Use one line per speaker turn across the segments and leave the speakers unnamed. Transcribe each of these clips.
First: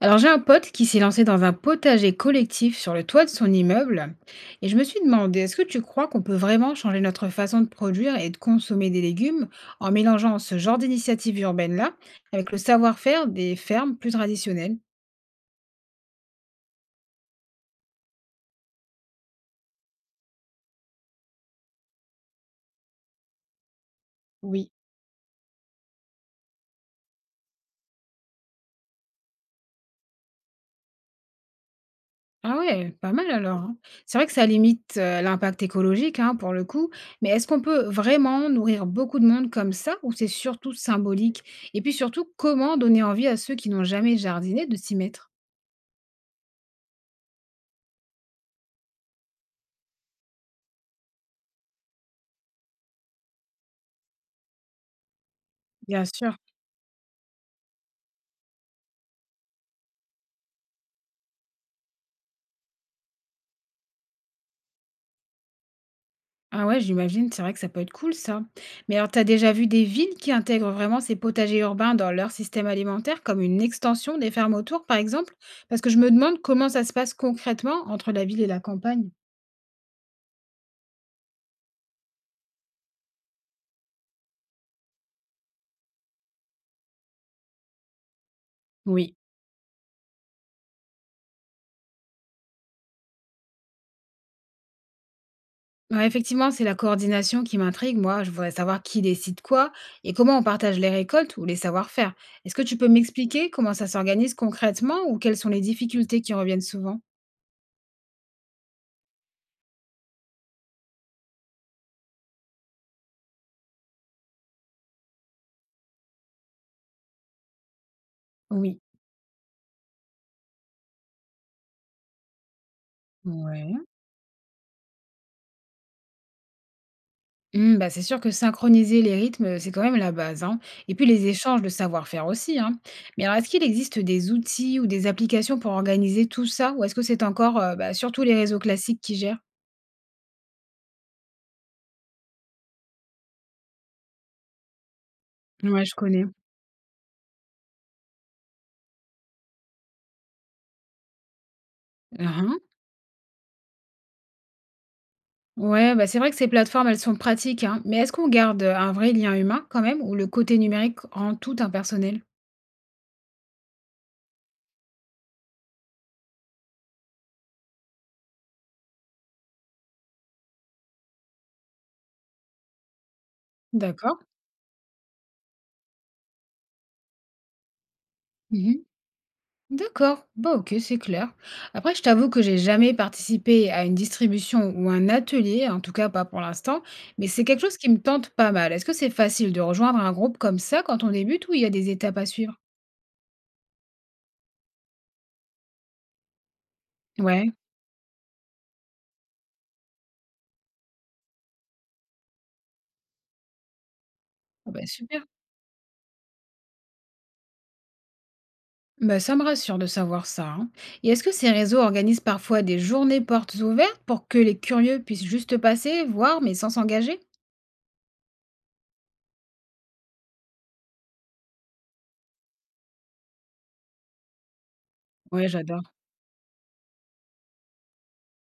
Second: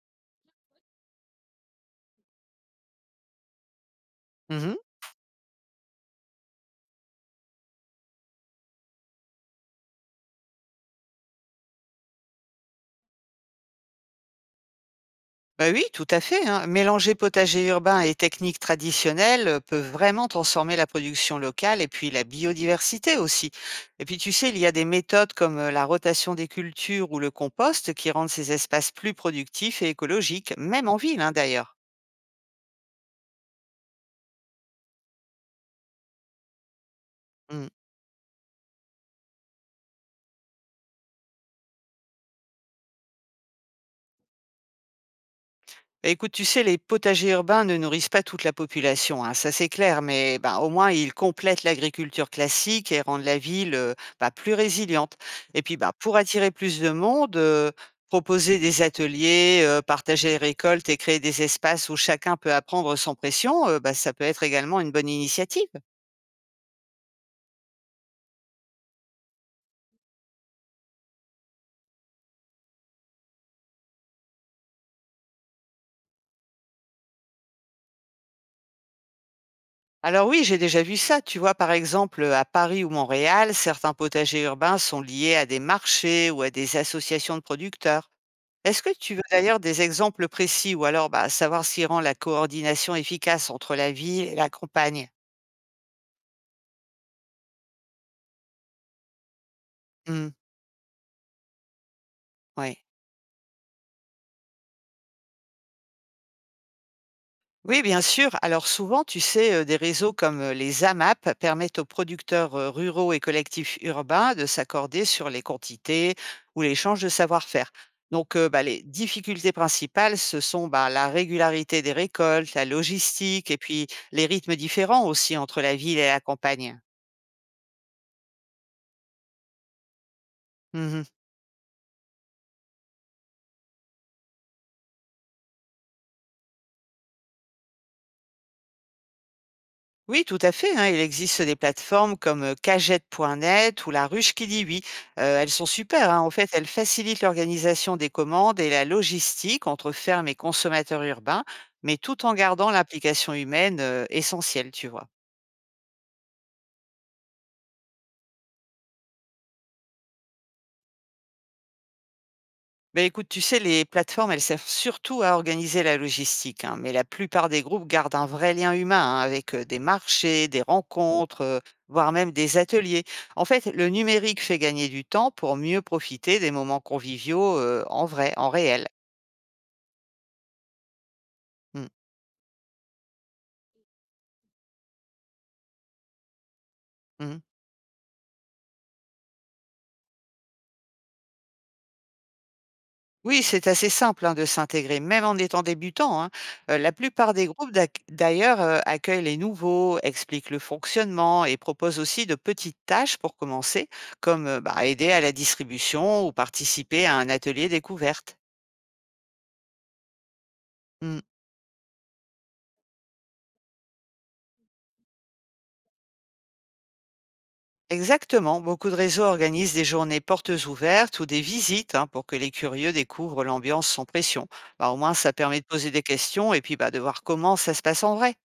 Alors j'ai un pote qui s'est lancé dans un potager collectif sur le toit de son immeuble et
Mmh.
je me suis demandé, est-ce que tu crois qu'on peut vraiment changer notre façon de produire et de consommer des légumes en mélangeant ce genre d'initiative urbaine-là avec le savoir-faire des fermes plus traditionnelles?
Bah, oui, tout à fait, hein. Mélanger potager urbain et techniques traditionnelles, peut vraiment transformer la production locale et puis la biodiversité aussi. Et puis tu sais, il y a des méthodes comme, la rotation des cultures ou le compost qui rendent ces espaces plus productifs et écologiques, même en ville, hein, d'ailleurs.
Ah ouais, pas mal alors, hein. C'est vrai que ça limite l'impact écologique, hein, pour le coup, mais est-ce qu'on
Mmh.
peut vraiment nourrir beaucoup de monde comme ça ou c'est surtout symbolique? Et puis surtout, comment donner envie à ceux qui n'ont jamais jardiné de s'y mettre?
Bah, écoute, tu sais, les potagers urbains ne nourrissent pas toute la population, hein, ça c'est clair, mais ben, au moins ils complètent l'agriculture classique et rendent la ville bah, plus résiliente. Et puis bah,
Bien
pour
sûr.
attirer plus de monde, proposer des ateliers, partager les récoltes et créer des espaces où chacun peut apprendre sans pression, bah, ça peut être également une bonne initiative.
Ah ouais, j'imagine, c'est vrai que ça peut être cool ça. Mais alors, t'as déjà vu des villes qui intègrent vraiment ces potagers urbains dans leur système alimentaire, comme une extension des fermes autour, par exemple? Parce que je me demande comment ça se passe concrètement entre la ville et la campagne.
Alors oui, j'ai déjà vu ça. Tu vois, par exemple, à Paris ou Montréal, certains potagers urbains sont liés à des marchés ou à des associations de producteurs. Est-ce que tu
Oui.
veux d'ailleurs des exemples précis ou alors bah, savoir s'il rend la coordination efficace entre la ville et la campagne?
Ouais, effectivement, c'est la coordination qui m'intrigue, moi. Je voudrais savoir qui décide quoi et
Hmm,
comment on partage les récoltes ou les savoir-faire. Est-ce que tu
ouais.
peux m'expliquer comment ça s'organise concrètement ou quelles sont les difficultés qui reviennent souvent?
Oui, bien sûr. Alors souvent, tu sais, des réseaux comme les AMAP permettent aux producteurs ruraux et collectifs urbains de s'accorder sur les quantités ou l'échange de savoir-faire. Donc, bah,
Oui.
les difficultés principales, ce sont bah, la régularité des récoltes, la logistique et
Ouais.
puis les rythmes différents aussi entre la ville et la campagne.
Mmh, bah, c'est sûr que synchroniser les rythmes, c'est quand même la base, hein, et
Mhm.
puis les échanges de savoir-faire aussi, hein. Mais alors est-ce qu'il existe des outils ou des applications pour organiser tout ça? Ou est-ce que c'est encore, bah, surtout les réseaux classiques qui gèrent?
Oui, tout à fait, hein. Il existe des plateformes comme cagette.net ou La Ruche qui dit oui. Elles sont
Ouais, je
super, hein.
connais.
En fait, elles facilitent l'organisation des commandes et la logistique entre fermes et consommateurs urbains, mais tout en
Mmh.
gardant l'implication humaine, essentielle, tu vois?
Ouais, bah, c'est vrai que ces plateformes, elles sont pratiques, hein. Mais est-ce qu'on garde un vrai lien humain quand même ou le côté numérique rend tout impersonnel?
Ben écoute, tu sais, les plateformes, elles servent surtout à organiser la logistique, hein, mais la plupart des groupes gardent un vrai lien humain hein, avec des marchés, des rencontres, voire même des ateliers. En fait, le
D'accord.
numérique fait gagner du temps pour mieux profiter des moments conviviaux en vrai, en
Mmh.
réel.
D'accord, bah OK, c'est clair.
Mm,
Après, je t'avoue que j'ai jamais participé à une distribution ou un atelier, en tout cas pas pour l'instant, mais
mhm.
c'est quelque chose qui me tente pas mal. Est-ce que c'est facile de rejoindre un groupe comme ça quand on débute ou il y a des étapes à suivre?
Oui, c'est assez simple, hein, de s'intégrer, même en étant débutant, hein. La plupart des
Ouais.
groupes d'ailleurs, accueillent les nouveaux, expliquent le fonctionnement et proposent aussi de petites tâches pour commencer, comme,
Ah
bah,
bah
aider à
super.
la distribution ou participer à un atelier découverte.
Bah, ça me rassure de savoir ça, hein. Et
Mmh.
est-ce que ces réseaux organisent parfois des journées portes ouvertes pour que les curieux puissent juste passer, voir, mais sans s'engager?
Exactement, beaucoup de réseaux organisent des journées portes ouvertes ou des visites, hein, pour que les curieux découvrent l'ambiance sans pression. Bah, au moins ça
Ouais,
permet de
j'adore.
poser des questions et puis, bah, de voir comment ça se passe en vrai.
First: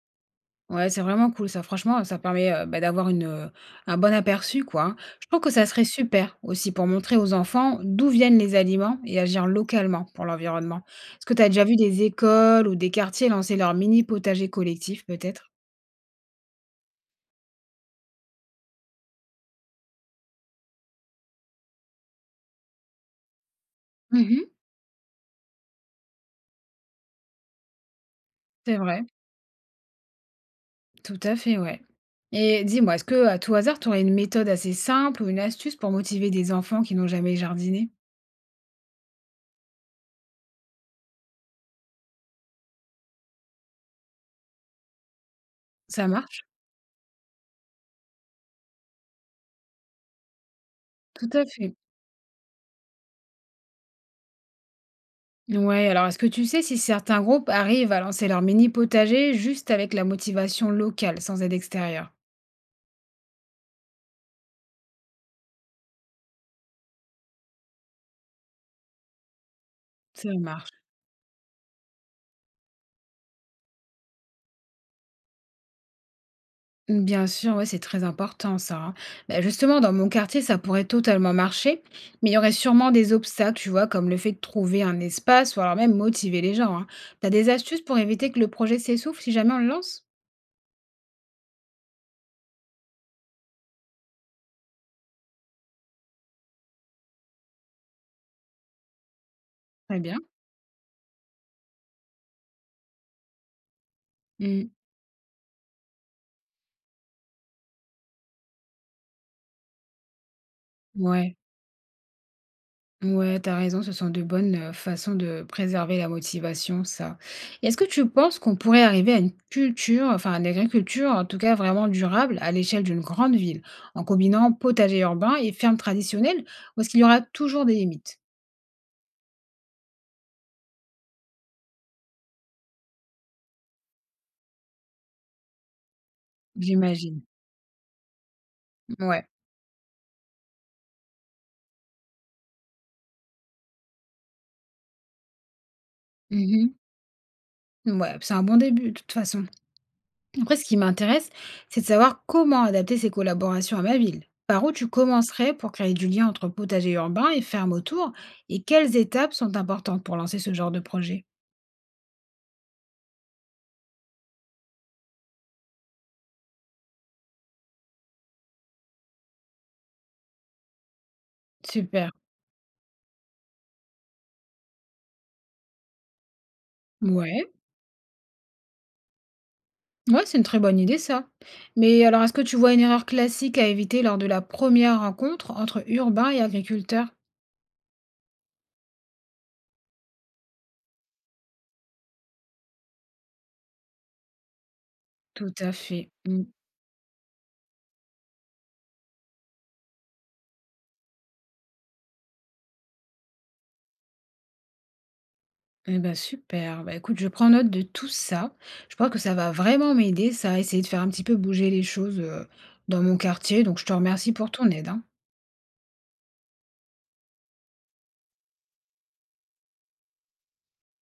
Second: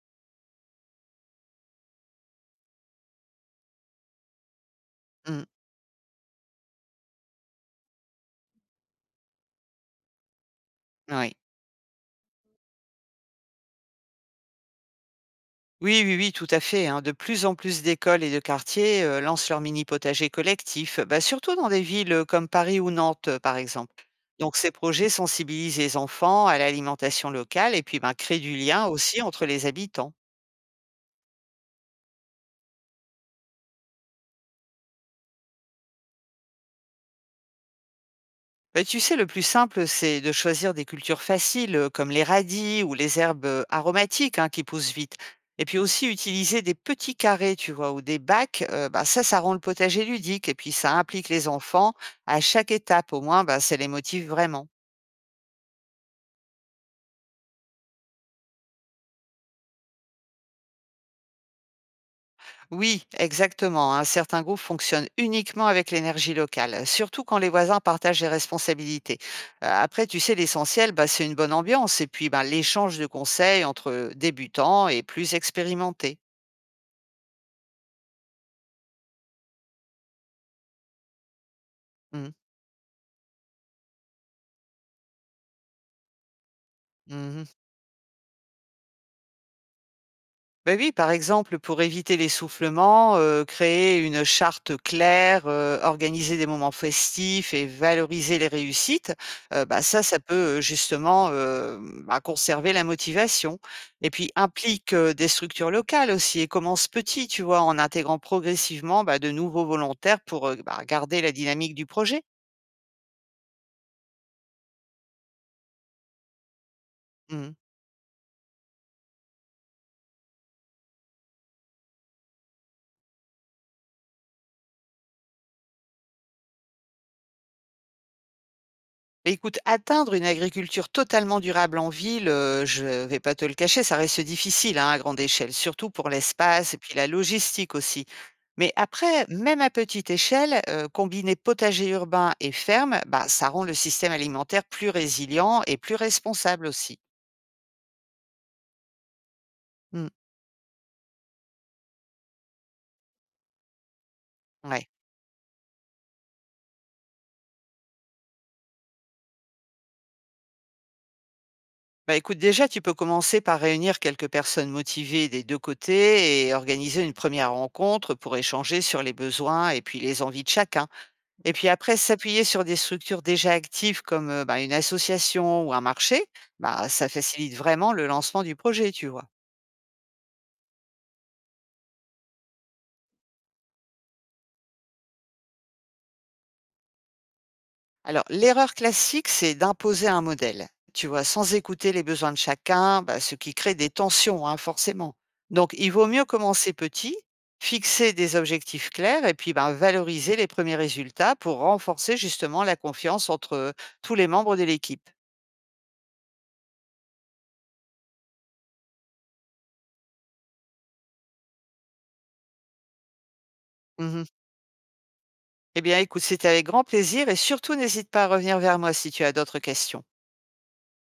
Ouais, c'est vraiment cool ça. Franchement, ça permet, bah, d'avoir un bon aperçu, quoi, hein. Je trouve
Mmh,
que ça serait super aussi pour montrer aux enfants d'où viennent les aliments et agir localement pour l'environnement. Est-ce
oui.
que tu as déjà vu des écoles ou des quartiers lancer leur mini potager collectif peut-être?
Oui, oui, oui, tout à fait, hein. De plus en plus d'écoles et de quartiers lancent leur mini potager collectif, bah, surtout dans des villes comme Paris ou Nantes, par exemple.
Mmh.
Donc, ces projets sensibilisent les enfants à l'alimentation locale et puis ben, créent du
C'est
lien
vrai,
aussi entre les habitants.
tout à fait, ouais. Et dis-moi, est-ce que à tout hasard, tu aurais une méthode assez simple ou une astuce pour motiver des enfants qui n'ont jamais jardiné?
Bah, tu sais, le plus simple, c'est de choisir des cultures faciles, comme les radis ou les herbes aromatiques hein, qui poussent vite. Et puis aussi
Ça marche?
utiliser des petits carrés, tu vois, ou des bacs, bah, ça rend le potager ludique. Et puis ça
Tout
implique
à
les
fait.
enfants à chaque étape, au moins, bah, ça les motive vraiment.
Ouais, alors est-ce que tu sais si certains groupes arrivent à lancer leur mini potager juste avec la motivation locale, sans aide extérieure?
Oui, exactement, hein. Certains groupes fonctionnent uniquement avec l'énergie locale, surtout quand les voisins partagent les responsabilités. Après, tu
Ça
sais,
marche.
l'essentiel, bah, c'est une bonne ambiance et puis bah, l'échange de conseils entre débutants et plus expérimentés.
Bien sûr, ouais, c'est très important ça, hein. Bah, justement, dans mon quartier, ça pourrait totalement marcher, mais
Mmh.
il y aurait sûrement des obstacles, tu vois, comme le fait de trouver un espace ou alors même motiver les gens, hein. T'as
Mmh mh.
des astuces pour éviter que le projet s'essouffle si jamais on le lance?
Bah oui, par exemple, pour éviter l'essoufflement, créer une charte claire, organiser des moments festifs et valoriser les réussites, bah,
Très bien.
ça peut, justement, bah, conserver la motivation et puis
Mm.
implique, des structures locales aussi et commence petit, tu vois? En intégrant progressivement, bah, de nouveaux volontaires pour, bah, garder la
Ouais.
dynamique du projet.
Ouais, t'as raison, ce sont de bonnes, façons de préserver la motivation, ça.
Mmh.
Et est-ce que tu penses qu'on pourrait arriver à une culture, enfin, à une agriculture, en tout cas, vraiment durable à l'échelle d'une grande ville, en combinant potager urbain et ferme traditionnelle? Ou est-ce qu'il y aura toujours des limites?
Beh, écoute, atteindre une agriculture totalement durable en ville, je vais pas te le cacher, ça reste difficile, hein, à grande échelle, surtout pour l'espace et puis la
J'imagine.
logistique aussi. Mais après,
Ouais.
même à petite échelle, combiner potager urbain et ferme, bah, ça rend le système alimentaire plus résilient et plus responsable
Mmh.
aussi.
Ouais, c'est un bon début de toute façon.
Mmh,
Après, ce qui m'intéresse, c'est de savoir comment adapter ces collaborations à ma ville. Par où tu
ouais.
commencerais pour créer du lien entre potager urbain et ferme autour? Et quelles étapes sont importantes pour lancer ce genre de projet?
Bah, écoute, déjà, tu peux commencer par réunir quelques personnes motivées des 2 côtés et organiser une première rencontre pour échanger sur les besoins et puis les envies de chacun. Et puis après,
Super.
s'appuyer sur des structures déjà actives comme, bah, une association ou un marché, bah, ça
Ouais,
facilite vraiment le lancement du projet, tu vois?
ouais, c'est une très bonne idée ça. Mais alors, est-ce que tu vois une erreur classique à éviter lors de la première rencontre entre urbain et agriculteur?
Alors l'erreur classique, c'est d'imposer un modèle, tu vois? Sans écouter les besoins de chacun, bah, ce qui crée des tensions, hein, forcément.
Tout
Donc
à
il vaut
fait.
mieux commencer petit, fixer des objectifs clairs et puis, ben, valoriser les premiers résultats pour renforcer justement la confiance entre tous les membres de l'équipe.
Eh ben, super. Bah, écoute, je prends note de tout ça. Je crois que ça va vraiment m'aider, ça, à essayer de faire un petit peu bouger les choses, dans mon quartier. Donc, je te
Mmh.
remercie pour ton aide, hein.
Eh bien, écoute, c'était avec grand plaisir et surtout n'hésite pas à revenir vers moi si tu as d'autres questions.